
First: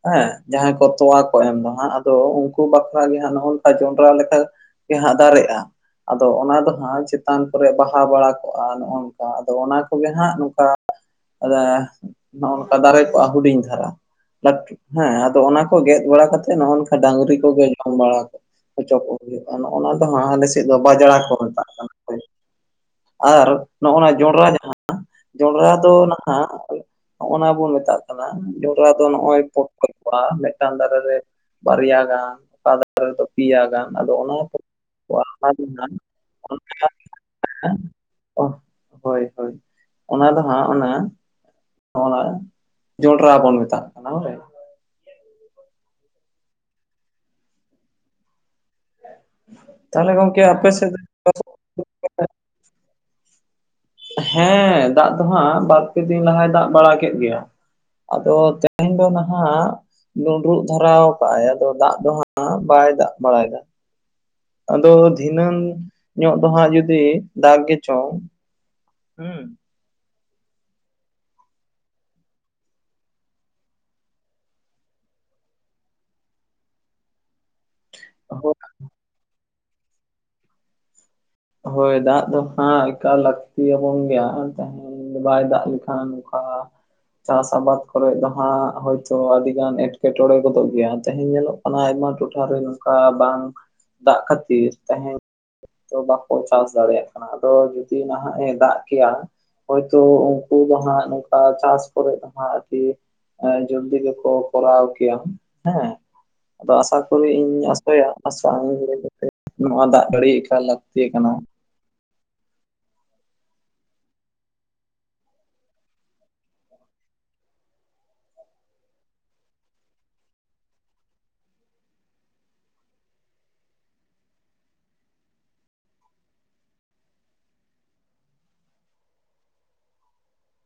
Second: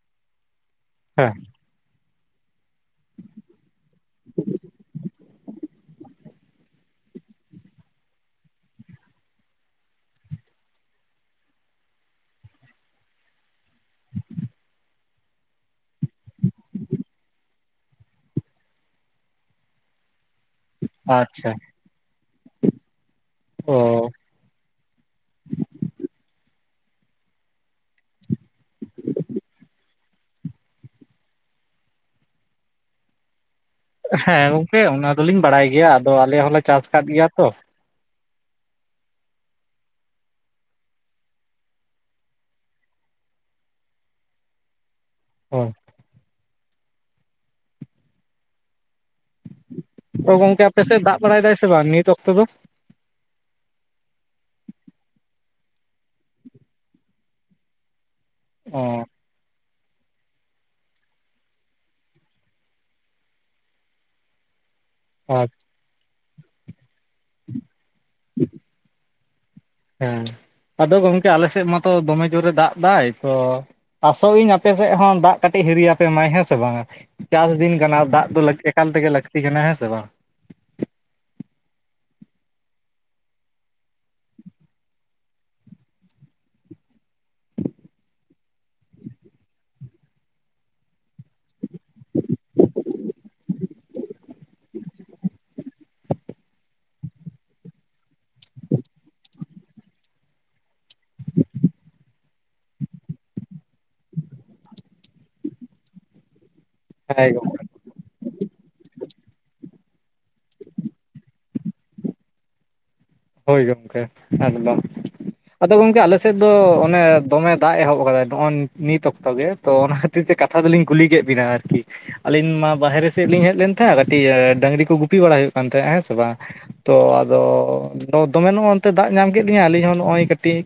ᱦᱮᱸ, ᱡᱟᱦᱟᱸᱭ ᱠᱚ ᱛᱚᱣᱟ ᱦᱮᱸ ᱠᱚ ᱮᱢ ᱫᱟ ᱦᱟᱸᱜ ᱾ ᱫᱚ ᱩᱱᱠᱩ ᱵᱟᱠᱷᱨᱟ ᱜᱮ ᱦᱟᱸᱜ ᱱᱚᱜ-ᱚᱝᱠᱟ ᱡᱚᱸᱰᱨᱟ ᱞᱮᱠᱟ ᱜᱮ ᱦᱟᱸᱜ ᱫᱟᱨᱮᱜᱼᱟ ᱾ ᱟᱫᱚ ᱚᱱᱟ ᱫᱚ ᱦᱟᱸᱜ ᱪᱮᱛᱟᱱ ᱠᱚᱨᱮ ᱵᱟᱦᱟ ᱵᱟᱲᱟ ᱠᱚᱜᱼᱟ ᱱᱚᱜᱼᱚ ᱱᱚᱝᱠᱟ ᱟᱫᱚ ᱚᱱᱟ ᱠᱚᱜᱮ ᱦᱟᱸᱜ ᱱᱚᱝᱠᱟ ᱚᱱᱮ ᱱᱚᱜᱼᱚ ᱱᱚᱝᱠᱟ ᱫᱟᱨᱮ ᱠᱚᱜᱼᱟ ᱦᱩᱰᱤᱧ ᱫᱷᱟᱨᱟ, ᱞᱟᱴ ᱦᱮᱸ ᱟᱫᱚ ᱚᱱᱟ ᱠᱚ ᱜᱮᱫ ᱵᱟᱲᱟ ᱠᱟᱛᱮᱜ ᱱᱚᱜ ᱱᱚᱝᱠᱟ ᱰᱟᱝᱨᱤ ᱠᱚᱜᱮ ᱡᱚᱢ ᱵᱟᱲᱟ ᱠᱚ ᱦᱚᱪᱚ ᱠᱚ ᱦᱩᱭᱩᱜᱼᱟ ᱾ ᱱᱚᱜ-ᱚᱱᱟ ᱫᱚ ᱟᱞᱮ ᱥᱮᱫ ᱫᱚ ᱵᱟᱡᱽᱲᱟ ᱠᱚ ᱟᱪᱪᱷᱟ ᱢᱮᱛᱟᱜ ᱠᱟᱱ ᱛᱟᱦᱮᱸᱱ, ᱟᱨ ᱚ ᱱᱚᱜ-ᱚᱱᱟ ᱡᱚᱸᱱᱰᱨᱟ ᱡᱟᱦᱟᱸ ᱡᱚᱸᱱᱰᱨᱟ ᱫᱚ ᱱᱟᱦᱟᱜ ᱱᱚᱜ ᱱᱟ ᱵᱚᱱ ᱢᱮᱛᱟᱜ ᱠᱟᱱᱟ ᱡᱚᱸᱰᱨᱟ ᱫᱚ ᱱᱚᱜᱼᱚᱭ ᱯᱚᱴᱠᱚᱡ ᱠᱚᱜ-ᱟ ᱢᱮᱫᱴᱟᱝ ᱫᱟᱨᱮ ᱨᱮ ᱵᱟᱨᱭᱟ ᱜᱟᱱ, ᱚᱠᱟ ᱫᱟᱨᱮ ᱨᱮᱫᱚ ᱯᱮᱭᱟ ᱜᱟᱱ ᱟᱫᱚ ᱚᱱᱟ ᱠᱚ ᱜᱚᱝᱠᱮ ᱦᱮᱸ ᱚᱱᱟ ᱫᱚᱞᱤᱧ ᱵᱟᱲᱟᱭ ᱜᱮᱭᱟ, ᱟᱫᱚ ᱟᱞᱮ ᱦᱚᱞᱮ ᱪᱟᱥ ᱠᱟᱫ ᱜᱮᱭᱟ ᱛᱚ ᱾ ᱚ ᱦᱳᱭ ᱦᱳᱭ, ᱚᱱᱟ ᱫᱚ ᱦᱟᱸᱜ ᱚᱱᱟ ᱚᱱᱟ ᱡᱚᱸᱱᱰᱨᱟ ᱵᱚᱱ ᱢᱮᱛᱟᱜ ᱠᱟᱱᱟ ᱦᱳᱭ ᱾ ᱦᱳᱭ ᱾ ᱛᱚ ᱜᱚᱝᱠᱮ ᱟᱯᱮ ᱥᱮᱫ ᱫᱟᱜ ᱵᱟᱲᱟᱭ ᱫᱟᱭ ᱥᱮ ᱵᱟᱝ ᱱᱤᱛ ᱚᱠᱛᱚ ᱫᱚ? ᱦᱮᱸ ᱫᱟᱜ ᱫᱚ ᱦᱟᱸᱜ ᱵᱟᱨᱯᱮ ᱫᱤᱱ ᱞᱟᱦᱟᱭ ᱫᱟᱜ ᱵᱟᱲᱟ ᱠᱮᱫ ᱜᱮᱭᱟ ᱟᱫᱚ ᱚ ᱛᱮᱦᱮᱧ ᱾ ᱫᱚ ᱱᱟᱦᱟᱜ ᱰᱩᱸᱰᱨᱩᱜ ᱫᱷᱟᱨᱟᱣ ᱠᱟᱫ ᱟᱭ ᱟᱫᱚ ᱫᱟᱜ ᱫᱚ ᱦᱟᱸᱜ ᱵᱟᱭ ᱫᱟᱜ ᱵᱟᱲᱟᱭ ᱫᱟ ᱾ ᱟᱫᱚ ᱟᱪ ᱫᱷᱤᱱᱟᱹᱝ ᱧᱚᱜ ᱫᱚ ᱦᱟᱸᱜ ᱡᱩᱫᱤ ᱫᱟᱜ ᱜᱮ ᱪᱚᱝ, ᱦᱩᱸ ᱾ ᱦᱮᱸ ᱟᱫᱚ ᱜᱚᱝᱠᱮ ᱟᱞᱮ ᱥᱮᱫ ᱢᱟᱛᱚ ᱫᱚᱢᱮ ᱡᱳᱨᱮ ᱫᱟᱜ ᱫᱟᱭ, ᱛᱚ ᱟᱥᱚᱜ ᱤᱧ ᱟᱯᱮ ᱥᱮᱫ ᱦᱚᱸ ᱫᱟᱜ ᱠᱟᱹᱴᱤᱡ ᱦᱤᱨᱤ ᱟᱯᱮ ᱢᱟᱭ ᱦᱮᱸ ᱥᱮ ᱵᱟᱝᱟ ᱾ ᱪᱟᱥ ᱫᱤᱱ ᱠᱟᱱᱟ ᱫᱟᱜ ᱫᱚ ᱦᱳᱭ ᱞᱟᱹᱠ ᱮᱠᱟᱞ ᱛᱮᱜᱮ ᱞᱟᱹᱠᱛᱤ ᱠᱟᱱᱟ ᱦᱮᱸ ᱥᱮ ᱵᱟᱝ? ᱦᱳᱭ ᱫᱟᱜ ᱫᱚ ᱦᱟᱸᱜ ᱮᱠᱟᱞ ᱞᱟᱹᱠᱛᱤ ᱭᱟᱵᱚᱱ ᱜᱮᱭᱟ [unintelligible] ᱛᱟᱦᱮᱸ ᱾ ᱵᱟᱭ ᱫᱟᱜ ᱞᱮᱠᱷᱟᱱ ᱱᱚᱝᱠᱟ ᱪᱟᱥ ᱟᱵᱟᱫᱽ ᱠᱚᱨᱮ ᱫᱚ ᱦᱟᱸᱜ ᱦᱳᱭᱛᱳ ᱟᱹᱰᱤ ᱜᱟᱱ ᱮᱴᱠᱮᱴᱚᱬᱮ ᱜᱚᱫᱚᱜ ᱜᱮᱭᱟ ᱛᱮᱦᱮᱧ ᱧᱮᱞᱚᱜ ᱢᱟᱱᱮ ᱟᱭᱢᱟ ᱴᱚᱴᱷᱟᱨᱮ ᱱᱚᱝᱠᱟ ᱵᱟᱝ ᱫᱟᱜ ᱠᱷᱟᱹᱛᱤᱨ ᱛᱮᱦᱮᱧ [unintelligible] ᱪᱟᱥ ᱫᱟᱲᱮᱭᱟᱜ ᱠᱟᱱᱟ ᱟᱫᱚ ᱡᱩᱫᱤ ᱱᱟᱦᱟᱜ ᱮ ᱫᱟᱜ ᱠᱮᱜᱣᱟ ᱦᱚᱭᱛᱳ ᱩᱱᱠᱩ ᱫᱚ ᱦᱟᱸᱜ ᱱᱚᱠᱟ ᱪᱟᱥ ᱠᱚᱨᱮᱜ ᱫᱚ ᱦᱟᱸᱜ [unintelligible] ᱡᱚᱞᱫᱤ ᱜᱮ ᱠᱚ ᱠᱚᱨᱟᱣ ᱠᱮᱭᱟ ᱦᱮᱸ ᱾ ᱟᱫᱚ ᱟᱥᱟ ᱠᱚᱨᱤ ᱦᱮᱸ ᱤᱧᱤᱧ ᱟᱥᱟᱭᱟ ᱟᱥᱟ [unintelligible] ᱠᱟᱛᱮ ᱱᱚᱣᱟ ᱫᱟᱜ ᱡᱟᱹᱲᱤ ᱮᱠᱟᱞ ᱞᱟᱠ ᱛᱮ ᱜᱮ ᱠᱟᱱᱟ ᱾ ᱦᱳᱭ ᱜᱚᱝᱠᱮ ᱮᱠᱫᱚᱢ [unintelligible] ᱾ ᱟᱫᱚ ᱜᱚᱝᱠᱮ ᱟᱞᱮ ᱥᱮᱫ ᱫᱚ ᱚᱱᱮ ᱫᱚᱢᱮ ᱫᱟᱜ ᱮᱦᱚᱵ ᱠᱟᱫᱟᱭ ᱱᱚᱜ-ᱚᱭ ᱱᱤᱛ ᱚᱠᱛᱚ ᱜᱮ ᱾ ᱛᱚ ᱚᱱᱟ ᱠᱷᱟᱹᱛᱤᱨ ᱛᱮ ᱠᱟᱛᱷᱟ ᱫᱚᱞᱤᱧ ᱠᱩᱞᱤ ᱠᱮᱫ ᱵᱤᱱᱟ ᱟᱨᱠᱤ ᱾ ᱟᱹᱞᱤᱧ ᱢᱟ ᱵᱟᱦᱨᱮ ᱥᱮᱫ ᱞᱤᱧ ᱦᱮᱡ ᱞᱮᱱ ᱛᱟᱦᱮᱸᱫ ᱠᱟᱹᱴᱤᱡ ᱰᱟᱹᱝᱨᱤ ᱠᱚ ᱵᱟᱲᱟᱭ ᱦᱩᱭᱩᱜ ᱠᱟᱱ ᱛᱟᱦᱮᱸᱫ ᱦᱮᱸᱥᱮ ᱵᱟᱝ ᱾ ᱛᱚ ᱟᱫᱚ ᱫᱚᱢᱮ ᱱᱚᱜ-ᱚᱱᱛᱮ ᱫᱟᱜ ᱧᱟᱢ ᱠᱮᱫ ᱞᱤᱧᱟ ᱟᱹᱞᱤᱧ ᱦᱚᱸ ᱱᱚᱜᱚᱭ ᱠᱟᱹᱴᱤᱡ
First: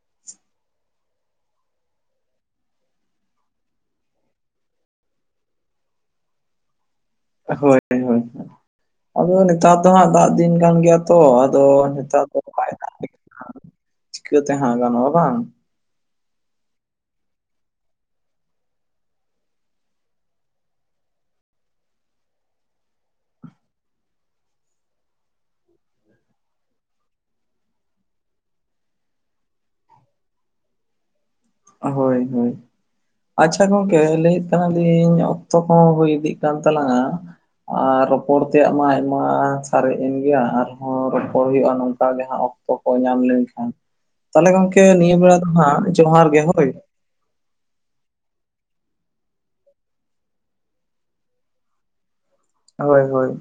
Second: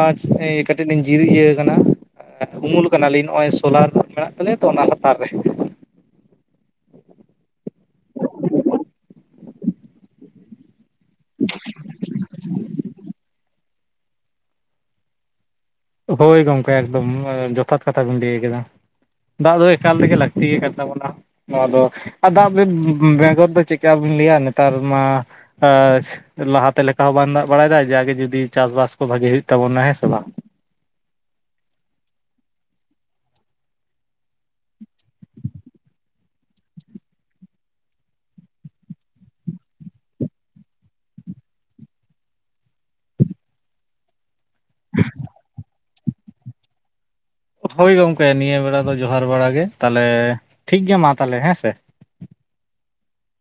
ᱟᱸᱪ ᱮᱸ ᱠᱟᱹᱴᱤᱡ ᱞᱤᱧ ᱡᱤᱨᱤᱟᱹᱣ ᱠᱟᱱᱟ ᱾ ᱩᱢᱩᱞ ᱠᱟᱱᱟᱞᱤᱧ ᱱᱚᱜᱼᱚᱭ ᱥᱳᱞᱟᱨ ᱢᱮᱱᱟᱜ ᱛᱟᱞᱮᱭᱟ ᱛᱚ ᱚᱱᱟ ᱞᱟᱛᱟᱨ ᱨᱮ ᱾ ᱦᱳᱭ ᱦᱳᱭ, ᱟᱫᱚ ᱱᱮᱛᱟᱨ ᱫᱚ ᱦᱟᱸᱜ ᱫᱟᱜ ᱫᱤᱱ ᱠᱟᱱ ᱜᱮᱭᱟ ᱛᱚ ᱟᱫᱚ ᱱᱮᱛᱟᱨ ᱫᱚ ᱵᱟᱭ ᱫᱟᱜ ᱞᱮᱠᱷᱟᱱ ᱪᱤᱠᱟᱹ ᱛᱮ ᱦᱟᱸᱜ ᱜᱟᱱᱚᱜᱼᱟ ᱵᱟᱝ ᱾ ᱦᱳᱭ ᱜᱚᱢᱠᱮ ᱮᱠᱫᱚᱢ ᱡᱚᱛᱷᱟᱛ ᱠᱟᱛᱷᱟ ᱵᱤᱱ ᱞᱟᱹᱭ ᱠᱟᱫᱟ ᱾ ᱫᱟᱜ ᱫᱚ ᱮᱠᱟᱞ ᱛᱮᱜᱮ ᱞᱟᱹᱠᱛᱤ ᱟᱠᱟᱱ ᱛᱟᱵᱚᱱᱟ ᱾ ᱟᱫᱚ ᱫᱟᱜ ᱵᱮ ᱵᱮᱜᱚᱨ ᱫᱚ ᱪᱮᱫᱠᱟ ᱵᱤᱱ ᱞᱟᱹᱭᱟ ᱱᱮᱛᱟᱨ ᱢᱟ ᱟ ᱥᱤ ᱞᱟᱦᱟᱛᱮ ᱞᱮᱠᱟ ᱦᱚᱸ ᱵᱟᱱ ᱫᱟᱜ ᱵᱟᱲᱟᱭᱮᱫᱟᱭ, ᱡᱟᱜᱮ ᱡᱩᱫᱤ ᱪᱟᱥᱵᱟᱥ ᱠᱚ ᱵᱷᱟᱜᱤ ᱦᱩᱭᱩᱜ ᱛᱟᱵᱚᱱᱟ, ᱦᱮᱸ ᱥᱮ ᱵᱟᱝ? ᱦᱳᱭ, ᱦᱳᱭ ᱾ ᱟᱪᱪᱷᱟ ᱜᱚᱝᱠᱮ, ᱞᱟᱹᱭᱮᱫ ᱛᱟᱦᱮᱸᱞᱤᱧ, ᱚᱠᱛᱚ ᱠᱚᱦᱚᱸ ᱦᱩᱭ ᱤᱫᱤᱜ ᱠᱟᱱ ᱛᱟᱞᱟᱝᱼᱟ ᱟᱨ ᱨᱚᱯᱚᱲ ᱛᱮᱭᱟᱜ ᱢᱟ ᱟᱭᱢᱟ ᱥᱟᱨᱮᱡ ᱮᱱ ᱜᱮᱭᱟ, ᱟᱨᱦᱚᱸ ᱨᱚᱯᱚᱲ ᱦᱩᱭᱩᱜᱼᱟ ᱱᱚᱝᱠᱟ ᱜᱮ ᱦᱟᱸᱜ ᱚᱠ -ᱛᱚ ᱠᱚ ᱧᱟᱢ ᱞᱮᱱᱠᱷᱟᱱ, ᱛᱟᱦᱚᱞᱮ ᱜᱚᱝᱠᱮ ᱱᱤᱭᱟᱹ ᱵᱮᱲᱟ ᱫᱚ ᱦᱟᱸᱜ, ᱡᱚᱦᱟᱨ ᱜᱮ ᱦᱳᱭ ᱾ ᱦᱳᱭ ᱜᱚᱝᱠᱮ, ᱱᱤᱭᱟᱹ ᱵᱮᱲᱟ ᱫᱚ ᱡᱚᱦᱟᱨ ᱵᱟᱲᱟ ᱜᱮ, ᱛᱟᱦᱚᱸᱞᱮ ᱴᱷᱤᱠ ᱜᱮᱭᱟ ᱢᱟ ᱛᱟᱦᱚᱸᱞᱮ ᱦᱮᱸ ᱥᱮ᱾ ᱦᱳᱭ, ᱦᱳᱭ,